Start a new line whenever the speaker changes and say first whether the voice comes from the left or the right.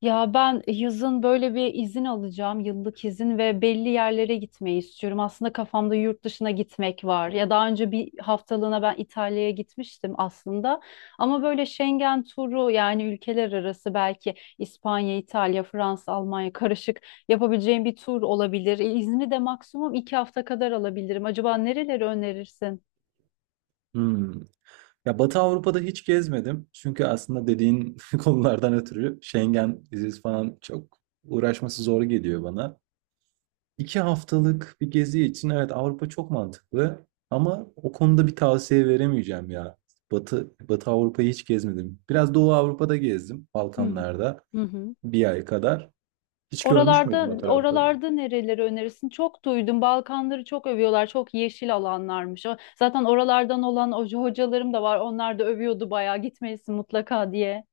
left: Ya ben yazın böyle bir izin alacağım, yıllık izin ve belli yerlere gitmeyi istiyorum. Aslında kafamda yurt dışına gitmek var. Ya daha önce bir haftalığına ben İtalya'ya gitmiştim aslında. Ama böyle Schengen turu yani ülkeler arası belki İspanya, İtalya, Fransa, Almanya karışık yapabileceğim bir tur olabilir. İzni de maksimum 2 hafta kadar alabilirim. Acaba nereleri önerirsin?
right: Hmm. Ya, Batı Avrupa'da hiç gezmedim. Çünkü aslında dediğin konulardan ötürü Schengen vizesi falan çok uğraşması zor geliyor bana. 2 haftalık bir gezi için evet Avrupa çok mantıklı ama o konuda bir tavsiye veremeyeceğim ya. Batı Avrupa'yı hiç gezmedim. Biraz Doğu Avrupa'da gezdim,
left: Hı hı.
right: Balkanlarda
left: Hı hı.
right: 1 ay kadar. Hiç görmüş
left: Oralarda
right: müydün o tarafları?
left: oralarda nereleri önerirsin? Çok duydum. Balkanları çok övüyorlar. Çok yeşil alanlarmış. Zaten oralardan olan hocalarım da var. Onlar da övüyordu bayağı. Gitmelisin mutlaka diye.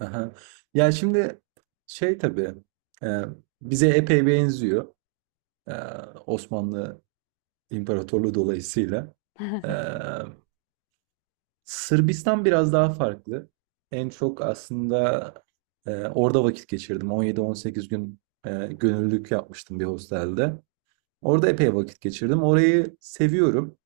right: Aha. Ya şimdi şey tabii e, bize epey benziyor. E, Osmanlı İmparatorluğu dolayısıyla. Ee, Sırbistan biraz daha farklı. En çok aslında orada vakit geçirdim. 17-18 gün gönüllülük yapmıştım bir hostelde. Orada epey vakit geçirdim. Orayı seviyorum.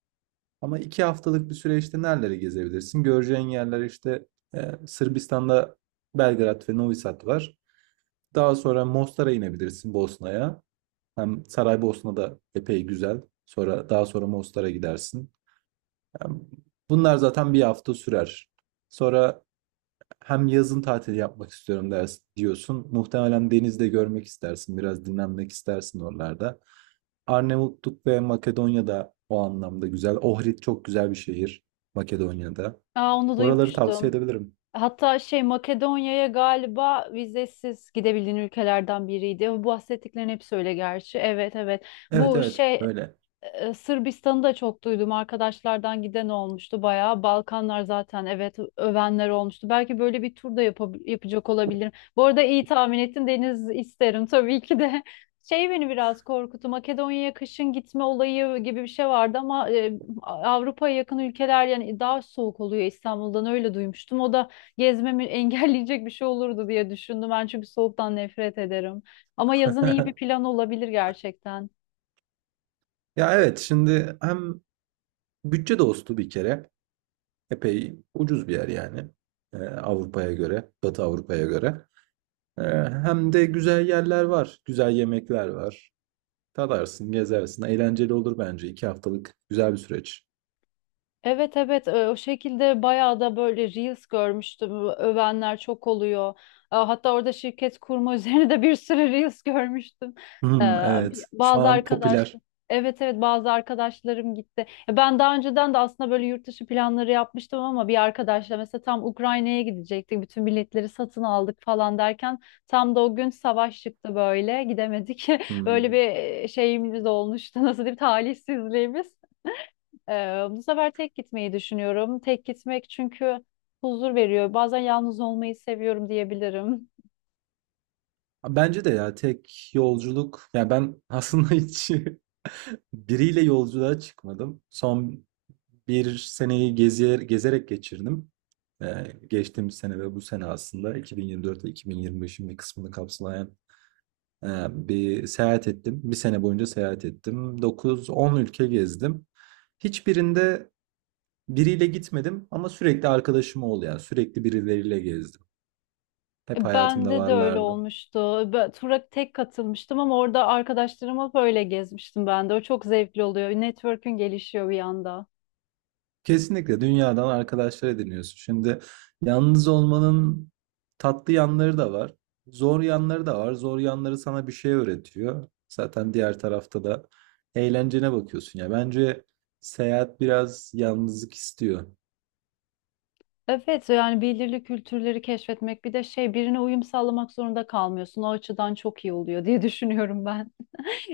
right: Ama 2 haftalık bir süreçte nereleri gezebilirsin? Göreceğin yerler işte Sırbistan'da Belgrad ve Novi Sad var. Daha sonra Mostar'a inebilirsin Bosna'ya. Hem Saraybosna da epey güzel. Sonra daha sonra Mostar'a gidersin. Yani bunlar zaten 1 hafta sürer. Sonra hem yazın tatili yapmak istiyorum ders diyorsun. Muhtemelen denizde görmek istersin, biraz dinlenmek istersin oralarda. Arnavutluk ve Makedonya'da o anlamda güzel. Ohrid çok güzel bir şehir Makedonya'da.
left: Aa, onu
right: Oraları tavsiye
left: duymuştum.
right: edebilirim.
left: Hatta şey Makedonya'ya galiba vizesiz gidebildiğin ülkelerden biriydi. Bu bahsettiklerin hepsi öyle gerçi. Evet, evet.
right: Evet,
left: Bu
right: evet,
left: şey
right: öyle.
left: Sırbistan'ı da çok duydum. Arkadaşlardan giden olmuştu bayağı. Balkanlar zaten evet övenler olmuştu. Belki böyle bir tur da yapacak olabilirim. Bu arada iyi tahmin ettin. Deniz isterim tabii ki de. Şey beni biraz korkuttu. Makedonya'ya kışın gitme olayı gibi bir şey vardı ama Avrupa'ya yakın ülkeler yani daha soğuk oluyor İstanbul'dan öyle duymuştum. O da gezmemi engelleyecek bir şey olurdu diye düşündüm. Ben çünkü soğuktan nefret ederim. Ama yazın iyi bir plan olabilir gerçekten.
right: Ya evet şimdi hem bütçe dostu bir kere epey ucuz bir yer yani. Avrupa'ya göre, Batı Avrupa'ya göre. Ee, Hem de güzel yerler var, güzel yemekler var, tadarsın gezersin, eğlenceli olur bence 2 haftalık güzel bir süreç.
left: Evet, evet, o şekilde bayağı da böyle reels görmüştüm. Övenler çok oluyor. Hatta orada şirket kurma üzerine de bir sürü reels görmüştüm. E,
right: Hmm,
left: bir-
right: evet. Şu
left: Bazı
right: an popüler.
left: arkadaşlar Evet, evet, bazı arkadaşlarım gitti. Ben daha önceden de aslında böyle yurt dışı planları yapmıştım ama bir arkadaşla mesela tam Ukrayna'ya gidecektik. Bütün biletleri satın aldık falan derken tam da o gün savaş çıktı böyle gidemedik. Böyle
right: Hmm.
left: bir şeyimiz olmuştu, nasıl diyeyim, talihsizliğimiz. Ee, bu sefer tek gitmeyi düşünüyorum. Tek gitmek çünkü huzur veriyor. Bazen yalnız olmayı seviyorum diyebilirim.
right: Bence de ya tek yolculuk. Ya ben aslında hiç biriyle yolculuğa çıkmadım. Son bir seneyi gezerek geçirdim. Ee, Geçtiğimiz sene ve bu sene aslında 2024 ile 2025'in bir kısmını kapsayan e, bir seyahat ettim. 1 sene boyunca seyahat ettim. 9-10 ülke gezdim. Hiçbirinde biriyle gitmedim ama sürekli arkadaşım oldu yani. Sürekli birileriyle gezdim. Hep hayatımda
left: Bende de öyle
right: varlardı.
left: olmuştu. Ben tura tek katılmıştım ama orada arkadaşlarıma böyle gezmiştim ben de. O çok zevkli oluyor. Network'ün gelişiyor bir anda.
right: Kesinlikle dünyadan arkadaşlar ediniyorsun. Şimdi yalnız olmanın tatlı yanları da var. Zor yanları da var. Zor yanları sana bir şey öğretiyor. Zaten diğer tarafta da eğlencene bakıyorsun ya. Bence seyahat biraz yalnızlık istiyor.
left: Evet, yani belirli kültürleri keşfetmek bir de şey, birine uyum sağlamak zorunda kalmıyorsun. O açıdan çok iyi oluyor diye düşünüyorum ben.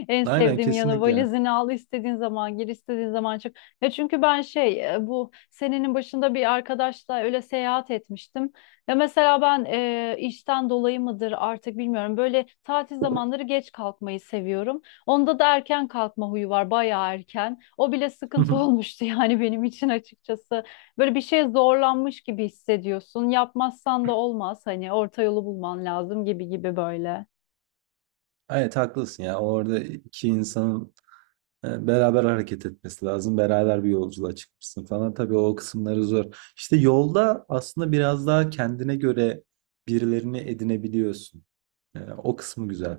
left: En
right: Aynen,
left: sevdiğim yanı
right: kesinlikle.
left: valizini al, istediğin zaman gir, istediğin zaman çık. Ya çünkü ben şey, bu senenin başında bir arkadaşla öyle seyahat etmiştim. Ya mesela ben, işten dolayı mıdır artık bilmiyorum. Böyle tatil zamanları geç kalkmayı seviyorum. Onda da erken kalkma huyu var, bayağı erken. O bile sıkıntı olmuştu yani benim için, açıkçası. Böyle bir şeye zorlanmış gibi hissediyorsun. Yapmazsan da olmaz, hani orta yolu bulman lazım gibi gibi, böyle.
right: Evet haklısın ya. Orada iki insanın beraber hareket etmesi lazım. Beraber bir yolculuğa çıkmışsın falan. Tabii o kısımları zor. İşte yolda aslında biraz daha kendine göre birilerini edinebiliyorsun. O kısmı güzel.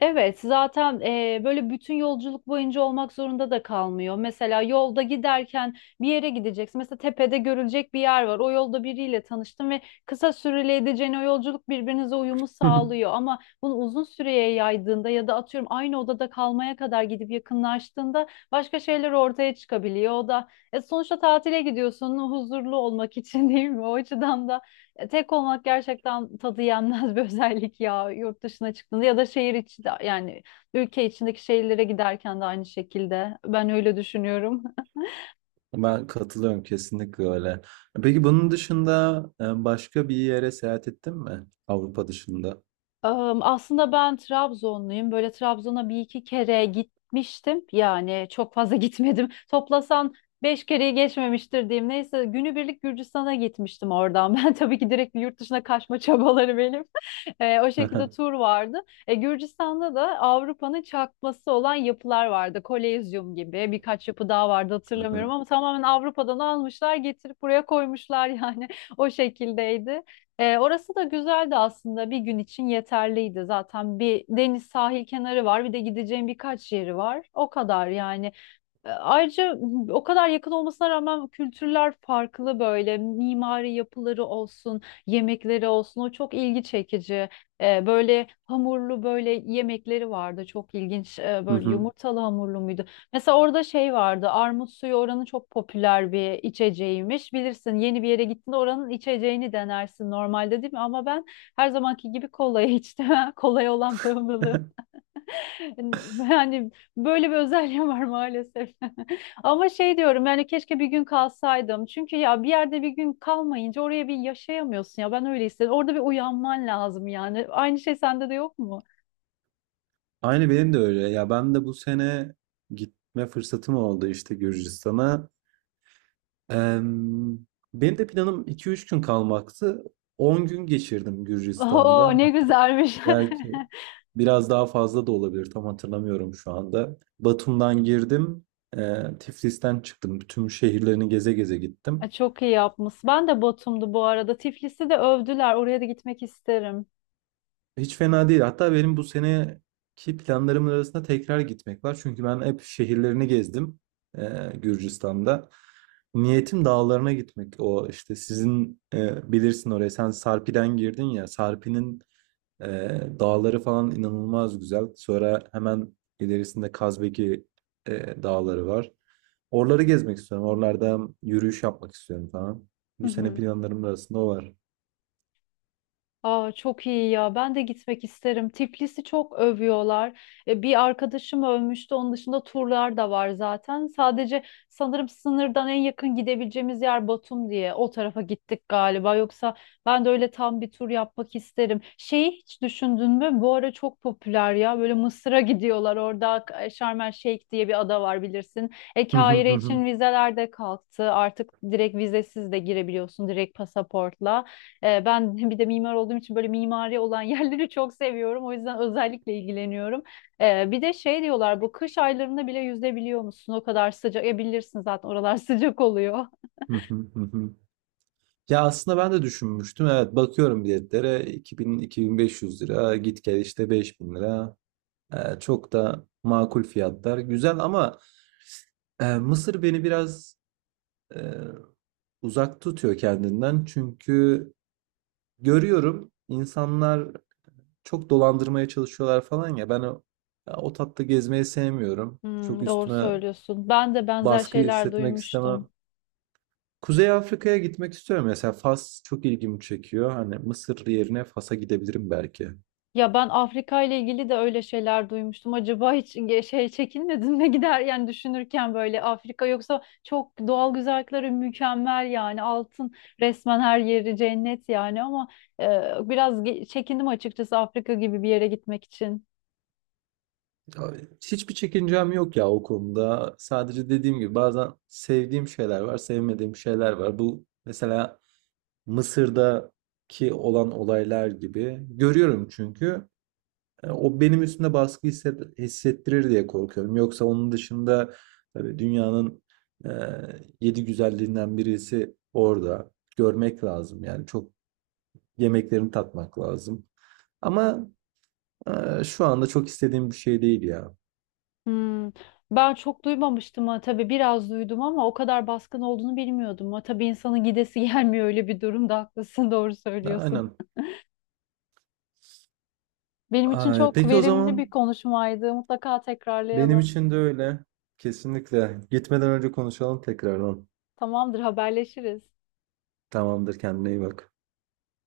left: Evet, zaten böyle bütün yolculuk boyunca olmak zorunda da kalmıyor. Mesela yolda giderken bir yere gideceksin. Mesela tepede görülecek bir yer var. O yolda biriyle tanıştın ve kısa süreli edeceğin o yolculuk birbirinize uyumu sağlıyor. Ama bunu uzun süreye yaydığında ya da atıyorum aynı odada kalmaya kadar gidip yakınlaştığında başka şeyler ortaya çıkabiliyor. O da sonuçta tatile gidiyorsun huzurlu olmak için değil mi? O açıdan da tek olmak gerçekten tadı yenmez bir özellik ya, yurt dışına çıktığında ya da şehir içi, de yani ülke içindeki şehirlere giderken de aynı şekilde ben öyle düşünüyorum.
right: Ben katılıyorum, kesinlikle öyle. Peki bunun dışında başka bir yere seyahat ettin mi? Avrupa dışında.
left: Aslında ben Trabzonluyum. Böyle Trabzon'a bir iki kere gitmiştim. Yani çok fazla gitmedim. Toplasan 5 kereyi geçmemiştir diyeyim. Neyse, günübirlik Gürcistan'a gitmiştim oradan. Ben tabii ki, direkt bir yurt dışına kaçma çabaları benim. O şekilde
right: Hı
left: tur vardı. Gürcistan'da da Avrupa'nın çakması olan yapılar vardı. Kolezyum gibi birkaç yapı daha vardı, hatırlamıyorum, ama tamamen Avrupa'dan almışlar getirip buraya koymuşlar yani o şekildeydi. Orası da güzeldi aslında, bir gün için yeterliydi zaten. Bir deniz, sahil kenarı var, bir de gideceğim birkaç yeri var, o kadar yani. Ayrıca o kadar yakın olmasına rağmen kültürler farklı, böyle mimari yapıları olsun, yemekleri olsun, o çok ilgi çekici. Böyle hamurlu böyle yemekleri vardı, çok ilginç. Böyle
right: hı.
left: yumurtalı hamurlu muydu? Mesela orada şey vardı, armut suyu, oranın çok popüler bir içeceğiymiş. Bilirsin, yeni bir yere gittiğinde oranın içeceğini denersin normalde, değil mi? Ama ben her zamanki gibi kolayı içtim. Kolay olan bağımlılığım. Yani hani, böyle bir özelliğim var maalesef. Ama şey diyorum yani, keşke bir gün kalsaydım. Çünkü ya bir yerde bir gün kalmayınca oraya bir yaşayamıyorsun ya, ben öyle istedim. Orada bir uyanman lazım yani. Aynı şey sende de yok mu?
right: Aynı benim de öyle. Ya ben de bu sene gitme fırsatım oldu işte Gürcistan'a. Em, Benim de planım 2 3 gün kalmaktı. 10 gün geçirdim
left: Oo,
right: Gürcistan'da.
left: ne
right: Hatta
left: güzelmiş.
right: belki biraz daha fazla da olabilir. Tam hatırlamıyorum şu anda. Batum'dan girdim. Tiflis'ten çıktım. Tüm şehirlerini geze geze
left: Ay,
right: gittim.
left: çok iyi yapmış. Ben de Batum'du bu arada. Tiflis'i de övdüler. Oraya da gitmek isterim.
right: Hiç fena değil. Hatta benim bu seneki planlarımın arasında tekrar gitmek var. Çünkü ben hep şehirlerini gezdim Gürcistan'da. Niyetim dağlarına gitmek. O işte sizin bilirsin oraya. Sen Sarpi'den girdin ya. Sarpi'nin e, dağları falan inanılmaz güzel. Sonra hemen ilerisinde Kazbeki dağları var. Oraları gezmek istiyorum. Oralarda yürüyüş yapmak istiyorum falan.
left: Hı
right: Bu sene
left: hı.
right: planlarımın arasında o var.
left: Aa, çok iyi ya. Ben de gitmek isterim. Tiflis'i çok övüyorlar. Bir arkadaşım övmüştü. Onun dışında turlar da var zaten. Sadece sanırım sınırdan en yakın gidebileceğimiz yer Batum diye. O tarafa gittik galiba. Yoksa ben de öyle tam bir tur yapmak isterim. Şeyi hiç düşündün mü? Bu ara çok popüler ya. Böyle Mısır'a gidiyorlar. Orada Sharm El Sheikh diye bir ada var, bilirsin.
right: Hı hı, hı
left: Kahire için
right: hı.
left: vizeler de kalktı. Artık direkt vizesiz de girebiliyorsun, direkt pasaportla. Ben bir de mimar olduğum için böyle mimari olan yerleri çok seviyorum. O yüzden özellikle ilgileniyorum. Bir de şey diyorlar, bu kış aylarında bile yüzebiliyor musun? O kadar sıcak. E, bilirsin zaten oralar sıcak oluyor.
right: Hı hı, hı hı. Ya aslında ben de düşünmüştüm. Evet bakıyorum biletlere 2000-2500 lira git gel işte 5000 lira. Çok da makul fiyatlar. Güzel ama Mısır beni biraz e, uzak tutuyor kendinden. Çünkü görüyorum insanlar çok dolandırmaya çalışıyorlar falan ya ben ya o tatta gezmeyi sevmiyorum. Çok
left: Hmm, doğru
right: üstüme
left: söylüyorsun. Ben de benzer
right: baskı
left: şeyler
right: hissetmek
left: duymuştum.
right: istemem. Kuzey Afrika'ya gitmek istiyorum. Mesela Fas çok ilgimi çekiyor. Hani Mısır yerine Fas'a gidebilirim belki.
left: Ya ben Afrika ile ilgili de öyle şeyler duymuştum. Acaba hiç şey, çekinmedin mi gider yani düşünürken böyle Afrika, yoksa çok doğal güzellikleri mükemmel yani, altın resmen, her yeri cennet yani, ama biraz çekindim açıkçası Afrika gibi bir yere gitmek için.
right: Ya, hiçbir çekincem yok ya o konuda. Sadece dediğim gibi bazen sevdiğim şeyler var, sevmediğim şeyler var. Bu mesela Mısır'daki olan olaylar gibi. Görüyorum çünkü. O benim üstümde baskı hissettirir diye korkuyorum. Yoksa onun dışında tabii dünyanın e, yedi güzelliğinden birisi orada. Görmek lazım yani çok yemeklerini tatmak lazım. Ama şu anda çok istediğim bir şey değil ya.
left: Hmm. Ben çok duymamıştım. Ha tabii biraz duydum ama o kadar baskın olduğunu bilmiyordum. Ha tabii, insanın gidesi gelmiyor öyle bir durumda, haklısın, doğru söylüyorsun.
right: Aynen.
left: Benim için
right: Ay,
left: çok
right: peki o
left: verimli bir
right: zaman
left: konuşmaydı. Mutlaka
right: benim
left: tekrarlayalım.
right: için de öyle. Kesinlikle. Gitmeden önce konuşalım tekrardan.
left: Tamamdır, haberleşiriz.
right: Tamamdır, kendine iyi bak.